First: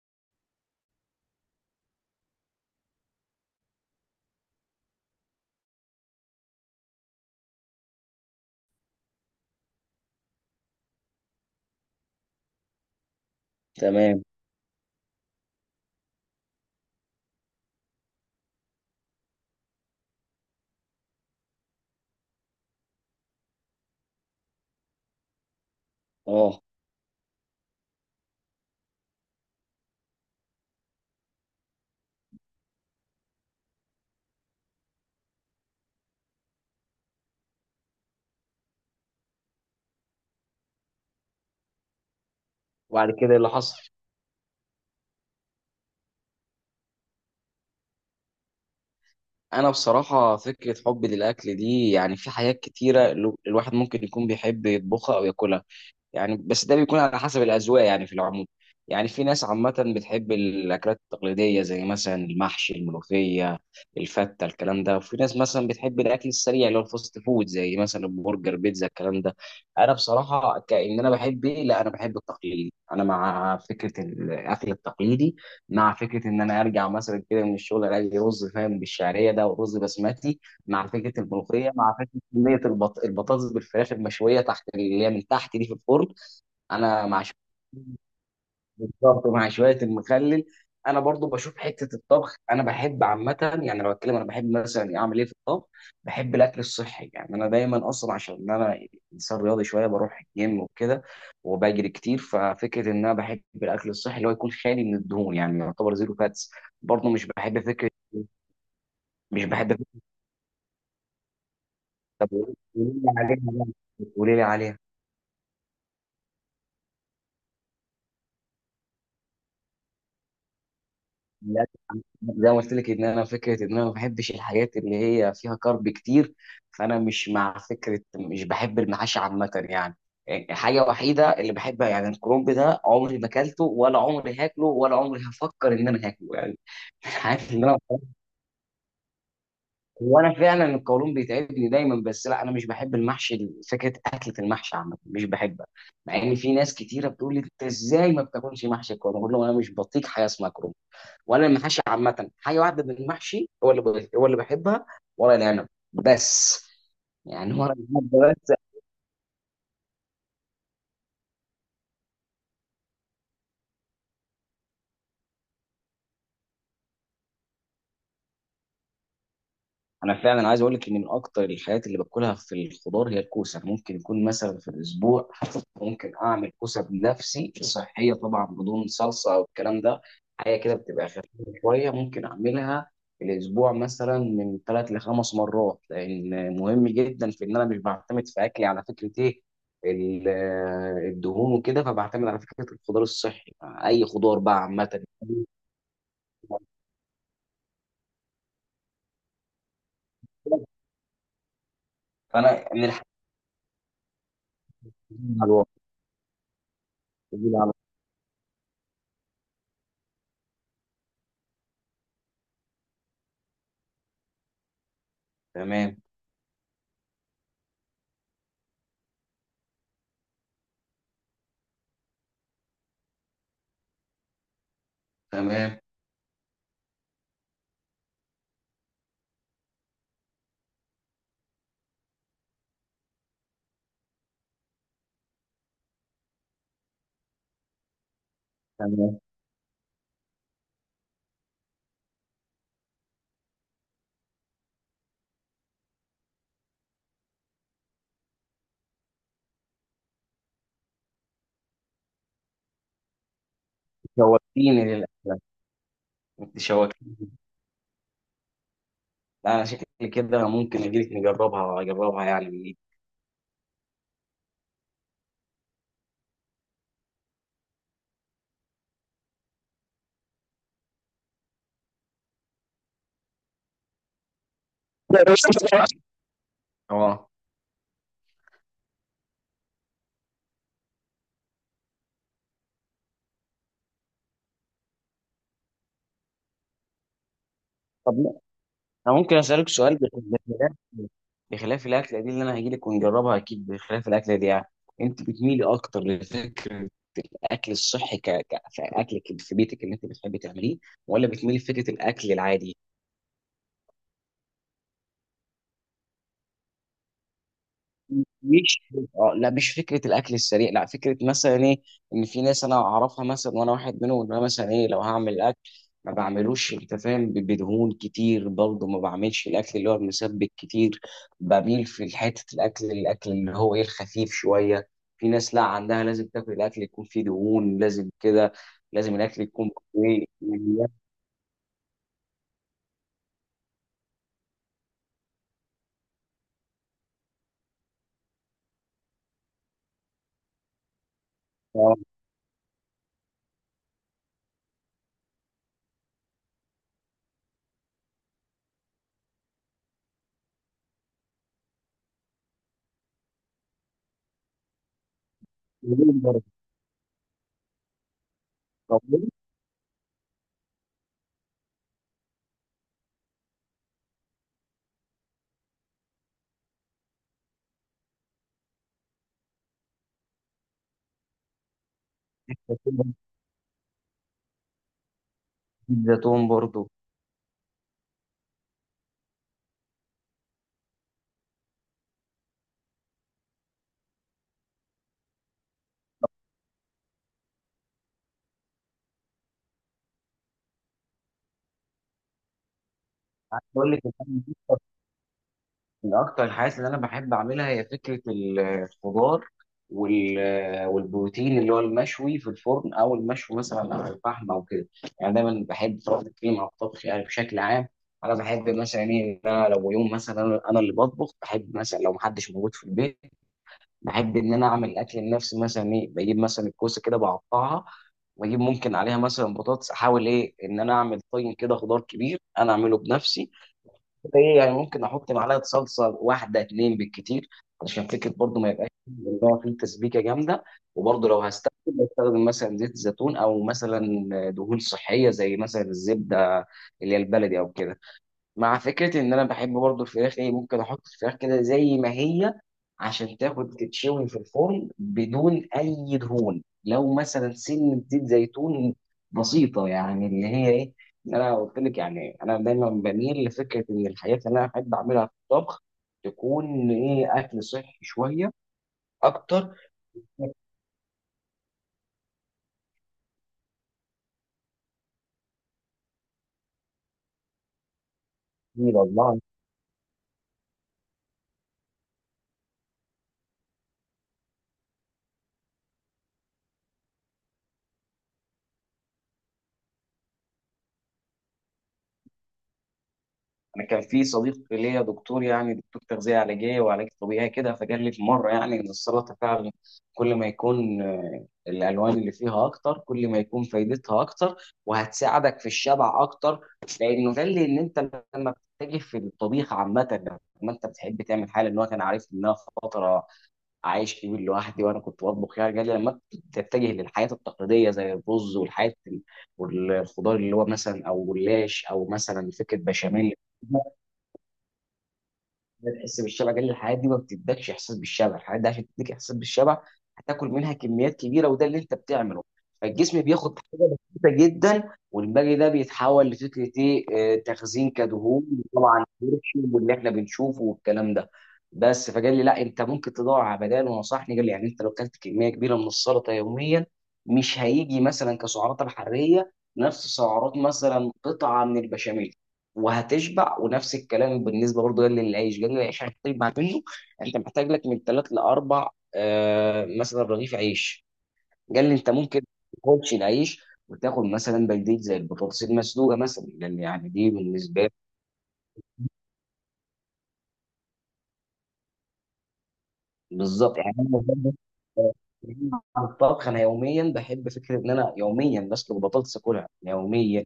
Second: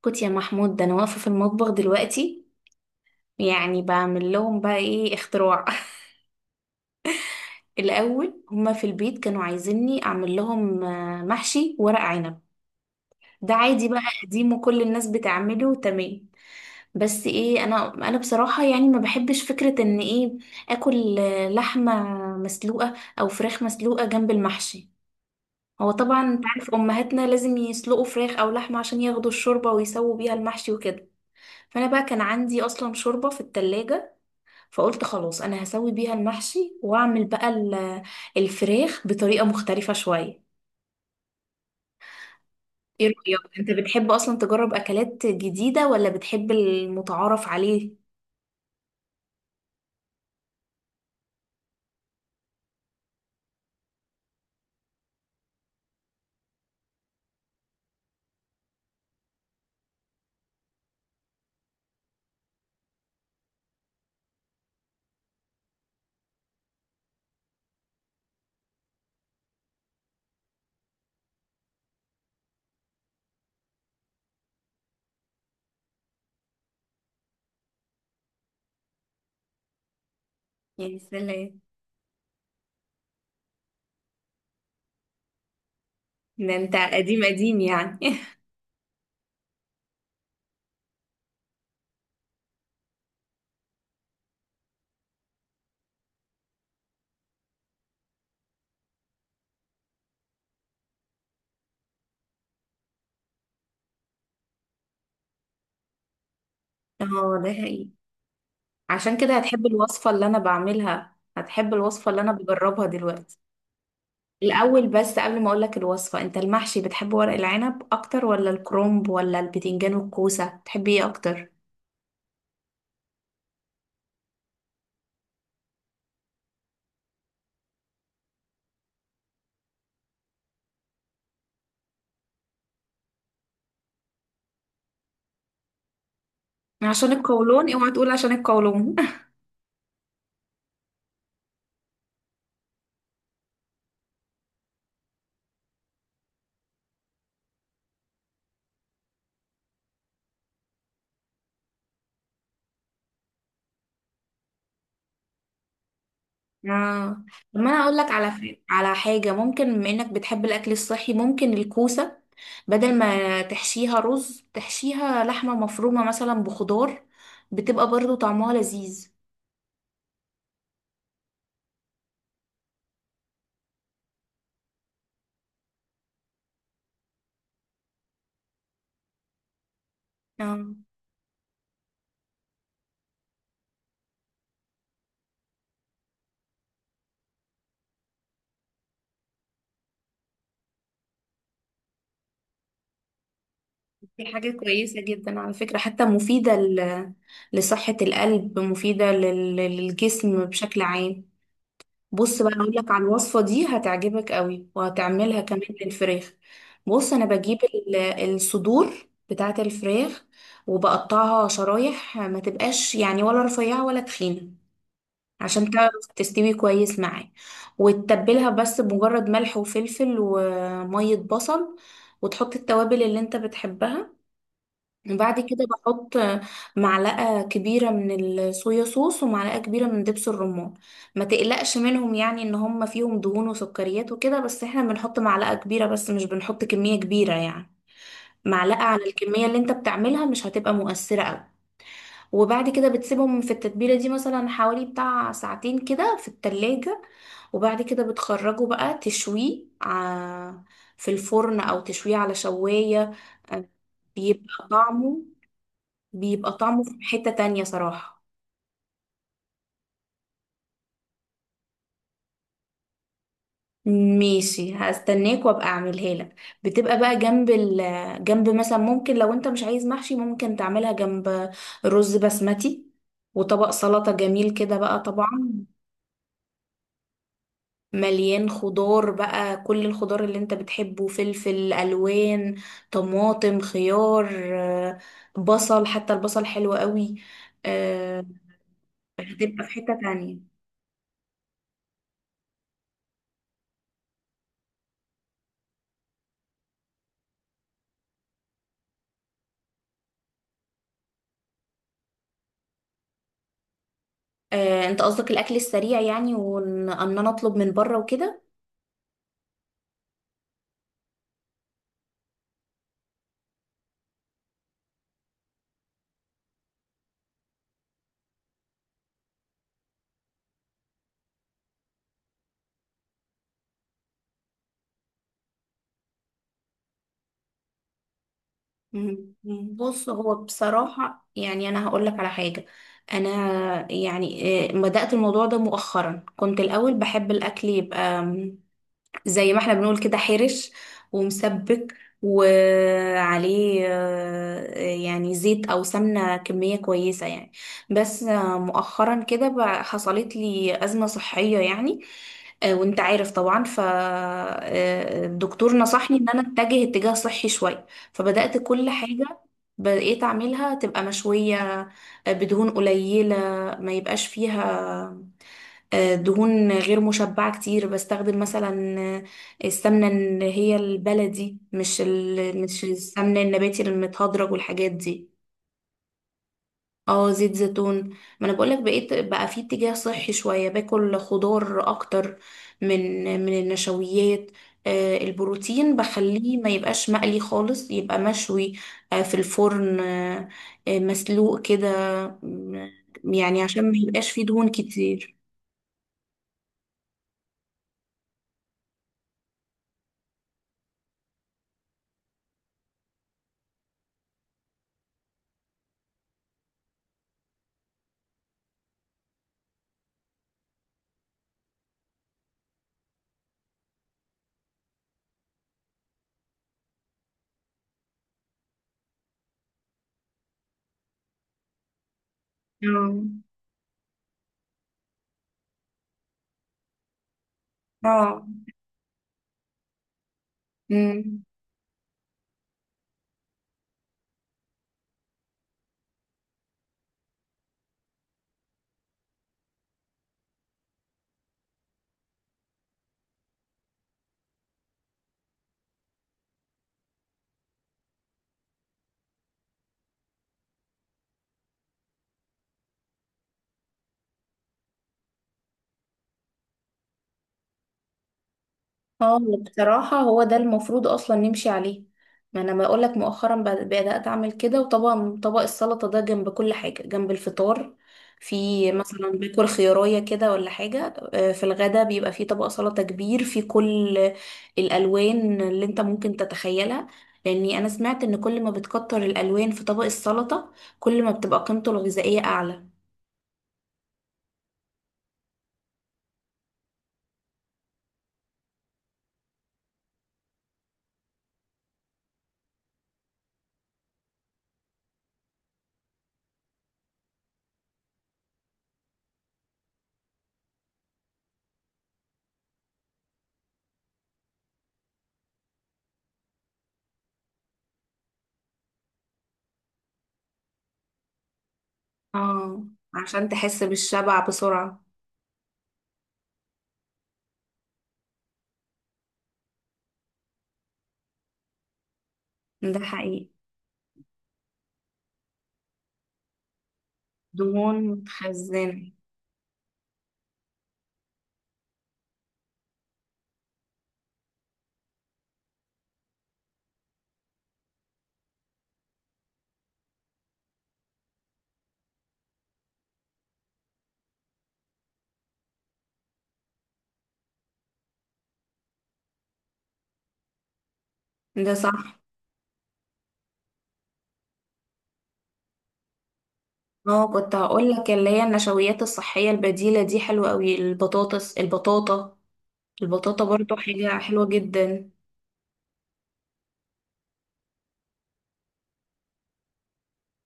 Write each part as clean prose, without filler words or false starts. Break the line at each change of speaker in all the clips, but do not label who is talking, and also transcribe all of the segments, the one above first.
كنت يا محمود، ده انا واقفه في المطبخ دلوقتي يعني بعمل لهم بقى ايه اختراع. الاول هما في البيت كانوا عايزيني اعمل لهم محشي ورق عنب. ده عادي بقى
تمام.
قديم وكل الناس بتعمله، تمام. بس ايه، انا بصراحه يعني ما بحبش فكره ان ايه اكل لحمه مسلوقه او فراخ مسلوقه جنب المحشي. هو طبعا انت
اه،
عارف امهاتنا لازم يسلقوا فراخ او لحمه عشان ياخدوا الشوربه ويسووا بيها المحشي وكده. فانا بقى كان عندي اصلا شوربه في التلاجة. فقلت خلاص انا هسوي بيها المحشي واعمل بقى الفراخ بطريقة مختلفة شوية. ايه
وبعد كده إيه اللي
رأيك، انت
حصل؟
بتحب اصلا تجرب اكلات جديدة ولا بتحب المتعارف عليه؟
انا بصراحه فكره حبي للاكل دي، يعني في حاجات كتيره الواحد ممكن يكون بيحب يطبخها او ياكلها، يعني بس ده بيكون على حسب الأذواق. يعني في العموم، يعني في ناس عامة بتحب الأكلات التقليدية زي مثلا المحشي، الملوخية، الفتة، الكلام ده. وفي ناس مثلا بتحب الأكل السريع اللي هو الفاست فود زي مثلا برجر، بيتزا، الكلام ده. أنا بصراحة كأن أنا بحب إيه، لا أنا بحب التقليدي. أنا مع فكرة الأكل التقليدي، مع فكرة إن أنا أرجع مثلا كده من الشغل ألاقي رز فاهم بالشعرية ده ورز بسمتي، مع
يعني
فكرة
سلام.
الملوخية، مع صينيه البطاطس بالفراخ المشويه تحت اللي هي من تحت دي في الفرن.
ده انت
انا مع
قديم قديم يعني.
بالظبط مع شويه المخلل. انا برضو بشوف حته الطبخ انا بحب عامه. يعني لو اتكلم انا بحب مثلا اعمل ايه في الطبخ، بحب الاكل الصحي. يعني انا دايما اصلا عشان انا انسان رياضي شويه، بروح الجيم وكده وبجري كتير. ففكره ان انا بحب الاكل الصحي اللي هو يكون خالي من الدهون، يعني يعتبر زيرو فاتس. برضو مش
اه، ده
بحب
حقيقي.
فكره،
عشان كده
مش
هتحب
بحب فكره.
الوصفة اللي انا بعملها، هتحب الوصفة اللي
طب
انا
قولي
بجربها
لي
دلوقتي.
عليها بقى، قولي لي عليها.
الاول بس قبل ما اقولك الوصفة، انت المحشي بتحب ورق العنب اكتر ولا الكرنب ولا البتنجان والكوسة؟ بتحب ايه اكتر؟
زي ما قلت لك ان انا فكره ان انا ما بحبش الحاجات اللي هي فيها كارب كتير، فانا مش مع فكره، مش بحب المحاشي عامه يعني. حاجه وحيده اللي بحبها، يعني الكرنب ده عمري ما اكلته ولا عمري هاكله ولا عمري هفكر ان انا هاكله يعني.
عشان
عارف ان
القولون،
انا
اوعى تقول عشان القولون.
وانا فعلا القولون بيتعبني دايما، بس لا انا مش بحب المحشي، فكره اكله المحشي عامه مش بحبها. مع ان في ناس كتيره بتقول لي انت ازاي ما بتاكلش محشي الكرنب، بقول لهم انا مش بطيق حاجه اسمها كرنب. وانا المحاشي عامه، حاجه واحده من المحشي هو اللي هو اللي بحبها، ورق العنب بس.
اه،
يعني
طب ما
ورق
انا اقول لك على
العنب.
على حاجه ممكن، بما انك بتحب الاكل الصحي، ممكن الكوسه بدل ما تحشيها رز تحشيها لحمه مفرومه مثلا بخضار. بتبقى برضو طعمها لذيذ.
انا فعلا عايز اقول لك ان من اكتر الحاجات اللي باكلها في الخضار هي الكوسه. ممكن يكون مثلا في الاسبوع، ممكن اعمل كوسه بنفسي صحيه طبعا بدون صلصه او الكلام ده، حاجه
اه،
كده بتبقى خفيفه شويه ممكن اعملها في الاسبوع مثلا من 3 ل5 مرات. لان مهم جدا في ان انا مش بعتمد في اكلي على فكره ايه ال- الدهون وكده، فبعتمد على فكره الخضار الصحي، اي
دي
خضار
حاجه
بقى
كويسه
عامه.
جدا على فكره، حتى مفيده لصحه القلب، مفيده للجسم بشكل عام. بص بقى
فانا
اقول
من
لك على
الحاجات
الوصفه، دي هتعجبك قوي
دي
وهتعملها
على
كمان
الوقت.
للفراخ. بص، انا بجيب الصدور بتاعه الفراخ وبقطعها شرايح، ما تبقاش يعني ولا رفيعه ولا تخينه، عشان تعرف
تمام.
تستوي كويس معايا. وتتبلها بس بمجرد ملح وفلفل وميه بصل، وتحط التوابل اللي انت بتحبها. بعد كده
تمام.
بحط معلقة كبيرة من الصويا صوص ومعلقة كبيرة من دبس الرمان. ما تقلقش منهم يعني ان هم فيهم دهون وسكريات وكده، بس احنا بنحط معلقة كبيرة بس، مش بنحط كمية كبيرة يعني. معلقة على
تمام،
الكمية اللي انت بتعملها مش هتبقى مؤثرة قوي. وبعد كده بتسيبهم في التتبيلة دي مثلا حوالي بتاع ساعتين كده في التلاجة. وبعد كده بتخرجه بقى تشويه في الفرن او تشويه على شواية. آه، بيبقى
شوقتيني
طعمه
للأكلة.
بيبقى
أنت
طعمه في
شوقتيني.
حتة تانية صراحة.
لا، أنا شكلي كده ممكن أجيلك نجربها، أجربها يعني من إيدك.
ماشي، هستناك وابقى اعملها لك. بتبقى بقى جنب، مثلا ممكن لو انت مش عايز محشي ممكن تعملها جنب رز بسمتي وطبق سلطة جميل كده بقى طبعا،
أه،
مليان خضار بقى، كل الخضار اللي انت بتحبه، فلفل الوان، طماطم، خيار، آه، بصل، حتى البصل حلو قوي.
طب
آه،
أنا ممكن
هتبقى
أسألك
في
سؤال
حتة تانية.
بخلاف، بخلاف الأكلة دي اللي أنا هجيلك ونجربها أكيد، بخلاف الأكلة دي يعني، أنت بتميلي أكتر لفكرة الأكل الصحي كأكل في بيتك اللي أنت بتحبي تعمليه، ولا بتميلي لفكرة الأكل العادي؟
انت قصدك الاكل السريع يعني، وان انا اطلب من بره وكده؟
مش، اه لا مش فكره الاكل السريع، لا فكره مثلا ايه، ان في ناس انا اعرفها مثلا وانا واحد منهم، ان انا مثلا ايه لو هعمل اكل ما بعملوش انت فاهم بدهون كتير، برضه ما بعملش الاكل اللي هو المسبك كتير. بميل في حته الاكل اللي هو ايه الخفيف شويه. في ناس لا عندها لازم تاكل الاكل يكون فيه دهون، لازم كده. لازم
مم.
الاكل
مم.
يكون
بص،
ايه،
هو بصراحة يعني أنا هقولك على حاجة. أنا يعني بدأت الموضوع ده مؤخرا، كنت الأول بحب الأكل يبقى زي ما احنا بنقول كده، حرش ومسبك، وعليه يعني زيت او سمنة كمية كويسة يعني. بس مؤخرا كده حصلت لي أزمة صحية يعني. وانت عارف طبعا فالدكتور نصحني
زيتون
ان انا
برضه.
اتجه اتجاه صحي شوية. فبدأت كل حاجة بقيت اعملها تبقى مشوية، بدهون قليلة ما يبقاش فيها دهون غير مشبعة كتير، بستخدم مثلا السمنة اللي هي البلدي، مش السمنة النباتي المتهدرج والحاجات دي.
زيتون برضه.
اه، زيت زيتون. ما انا بقولك بقيت بقى في اتجاه صحي شوية، باكل خضار اكتر من النشويات. البروتين بخليه ما يبقاش مقلي خالص، يبقى مشوي في الفرن، مسلوق كده. يعني عشان
بقول
ما
لك،
يبقاش فيه دهون كتير.
من أكتر الحاجات اللي أنا بحب أعملها هي فكرة الخضار والبروتين اللي هو المشوي في الفرن، أو المشوي مثلا على الفحم أو كده. يعني دايما بحب طبخ الكريم أو الطبخ يعني بشكل عام. أنا بحب مثلا إيه إن أنا لو يوم مثلا، أنا اللي بطبخ، بحب مثلا لو محدش موجود في البيت بحب إن أنا أعمل الأكل لنفسي. مثلا إيه، بجيب مثلا الكوسة كده بقطعها، وأجيب ممكن عليها مثلا بطاطس، أحاول إيه إن أنا أعمل طين كده خضار كبير أنا أعمله
اه.
بنفسي. ايه يعني ممكن احط معلقه صلصه، واحده اتنين بالكتير، علشان فكره
اه.
برضو ما يبقاش ان هو فيه تسبيكه جامده. وبرضو لو
امم
هستخدم، بستخدم مثلا زيت زيتون، او مثلا دهون صحيه زي مثلا الزبده اللي هي البلدي او كده. مع فكرة إن أنا بحب برضو الفراخ إيه، ممكن أحط الفراخ كده زي ما هي عشان تاخد تتشوي في الفرن بدون أي دهون، لو مثلا سنة زيت زيتون بسيطة. يعني اللي هي إيه، إن أنا قلت لك يعني أنا دايما بميل لفكرة إن الحاجات اللي أنا أحب أعملها في الطبخ تكون إيه، أكل صحي شوية
اه،
أكتر.
بصراحة هو ده المفروض اصلا نمشي عليه. ما انا بقول لك مؤخرا بدأت اعمل كده. وطبعا طبق السلطة ده جنب كل حاجة جنب الفطار، في مثلا
الله.
باكل خيارية كده ولا حاجة. في الغدا بيبقى في طبق سلطة كبير في كل الالوان اللي انت ممكن تتخيلها. لاني انا سمعت ان كل ما بتكتر الالوان في طبق السلطة، كل ما بتبقى قيمته الغذائية اعلى.
انا كان في صديق ليا دكتور، يعني دكتور تغذيه علاجيه وعلاج طبيعي كده، فقال لي في مره يعني ان السلطه فعلا كل ما يكون الالوان اللي فيها اكتر كل ما يكون فايدتها اكتر، وهتساعدك في الشبع اكتر. لانه قال لي ان انت لما بتتجه في الطبيخ عامه، لما انت بتحب تعمل حاجه، ان هو كان عارف ان انا فتره عايش كبير لوحدي وانا كنت بطبخ. يعني قال لي لما تتجه للحياه التقليديه زي الرز والحياه والخضار اللي هو مثلا او جلاش او مثلا فكره
اه،
بشاميل
عشان تحس بالشبع بسرعة.
بتحس بالشبع، قال لي الحاجات دي ما بتدكش احساس بالشبع، الحاجات دي عشان تديك احساس بالشبع هتاكل منها كميات كبيره وده اللي انت بتعمله.
ده
فالجسم
حقيقي.
بياخد حاجه بسيطه جدا، والباقي ده بيتحول لفكره ايه، تخزين
دهون
كدهون. وطبعا
متخزنة.
كالسيوم واللي احنا بنشوفه والكلام ده. بس فقال لي لا، انت ممكن تدور على بدائل، ونصحني قال لي يعني انت لو اكلت كميه كبيره من السلطه يوميا، مش هيجي مثلا كسعرات الحراريه نفس سعرات مثلا قطعه من البشاميل، وهتشبع. ونفس الكلام بالنسبه برضه جنجل العيش، جنجل العيش عشان تشبع منه انت محتاج لك من 3 ل4 مثلا رغيف عيش.
ده
قال لي انت
صح.
ممكن ما تاكلش العيش وتاخد مثلا بلديه زي البطاطس المسلوقه مثلا لان يعني
اه،
دي
كنت
بالنسبه لي
هقول لك، اللي هي النشويات الصحية البديلة دي حلوة قوي. البطاطس، البطاطا، البطاطا برضو
بالظبط. يعني انا
حاجة حلوة جدا.
آه، عن الطبخ انا يوميا بحب فكره ان انا يوميا بسلق بطاطس اكلها يوميا.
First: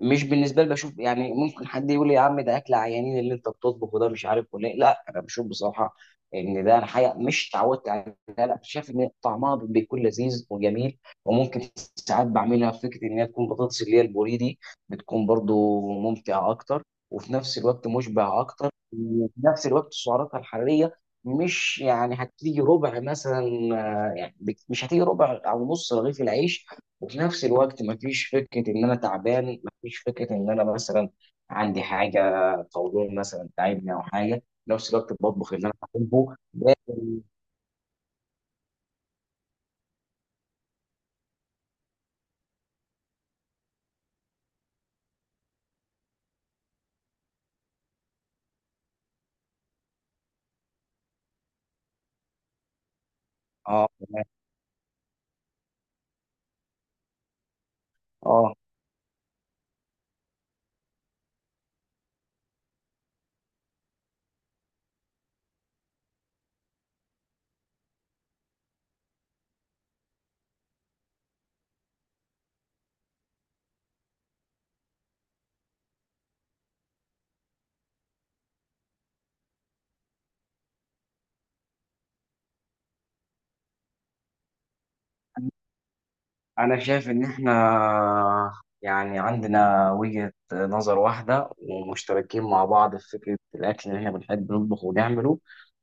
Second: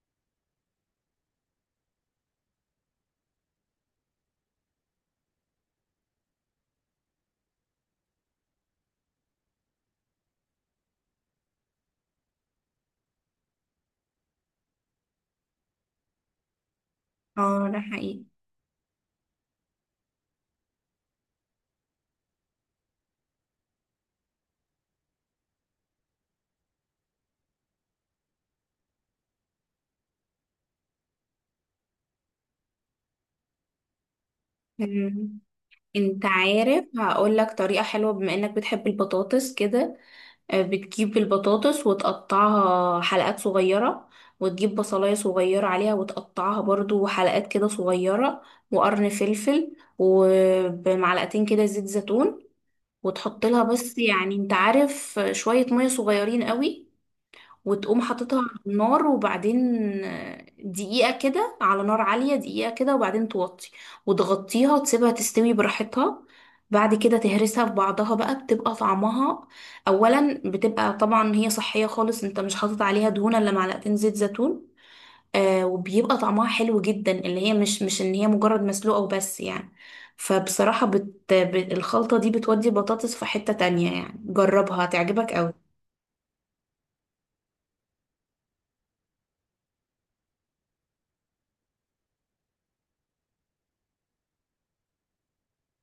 مش بالنسبه لي بشوف، يعني ممكن حد يقول لي يا عم ده اكل عيانين اللي انت بتطبخه ده مش عارف ولا إيه. لا انا بشوف بصراحه ان ده، انا حاجه مش اتعودت عليها، لا شايف ان طعمها بيكون لذيذ وجميل. وممكن ساعات بعملها في فكره ان هي تكون بطاطس اللي هي البوري دي، بتكون برضو ممتعه اكتر، وفي نفس
اه، ده
الوقت
حقيقي.
مشبع اكتر، وفي نفس الوقت سعراتها الحراريه مش، يعني هتيجي ربع مثلا، يعني مش هتيجي ربع او نص رغيف العيش. وفي نفس الوقت مفيش فكرة إن أنا تعبان، مفيش فكرة إن أنا مثلا عندي حاجة طويلة مثلا تعبني أو حاجة. في نفس الوقت
مم.
بطبخ اللي أنا
انت
بحبه
عارف،
لكن
هقول لك طريقة حلوة بما انك بتحب البطاطس كده. بتجيب البطاطس وتقطعها حلقات صغيرة، وتجيب بصلاية صغيرة عليها وتقطعها برضو حلقات كده صغيرة، وقرن فلفل ومعلقتين كده زيت زيتون. وتحط لها
آه
بس
تمام.
يعني انت عارف شوية مية صغيرين قوي. وتقوم حاططها على
آه،
النار، وبعدين دقيقة كده على نار عالية، دقيقة كده وبعدين توطي وتغطيها وتسيبها تستوي براحتها. بعد كده تهرسها في بعضها بقى، بتبقى طعمها. أولا بتبقى طبعا هي صحية خالص، انت مش حاطط عليها دهون إلا معلقتين زيت زيتون. وبيبقى طعمها حلو جدا، اللي هي مش ان هي مجرد مسلوقة وبس يعني. فبصراحة الخلطة دي بتودي البطاطس في حتة تانية يعني، جربها هتعجبك قوي.
أنا شايف إن إحنا يعني عندنا وجهة نظر واحدة ومشتركين مع بعض في فكرة الأكل اللي إحنا بنحب نطبخه ونعمله.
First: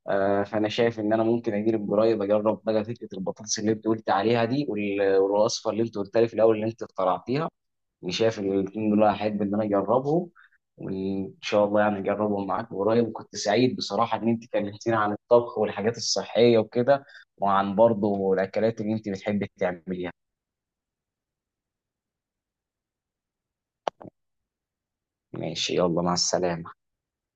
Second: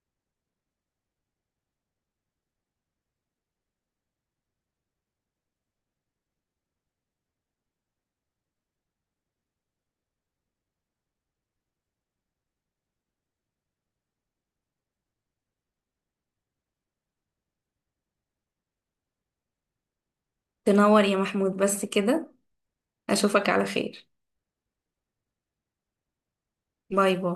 فأنا شايف إن أنا ممكن أجيب قريب أجرب بقى فكرة البطاطس اللي أنت قلت عليها دي والوصفة اللي أنت قلت لي في الأول اللي أنت اخترعتيها. يعني شايف ان الاثنين دول هحب ان انا اجربهم، وان شاء الله يعني اجربهم معاك قريب. وكنت سعيد بصراحه ان انت كلمتيني عن الطبخ والحاجات الصحيه وكده، وعن برضه الاكلات اللي انت بتحبي تعمليها.
تنور يا محمود بس كده. اشوفك على خير.
ماشي، يلا مع السلامه.
باي باي.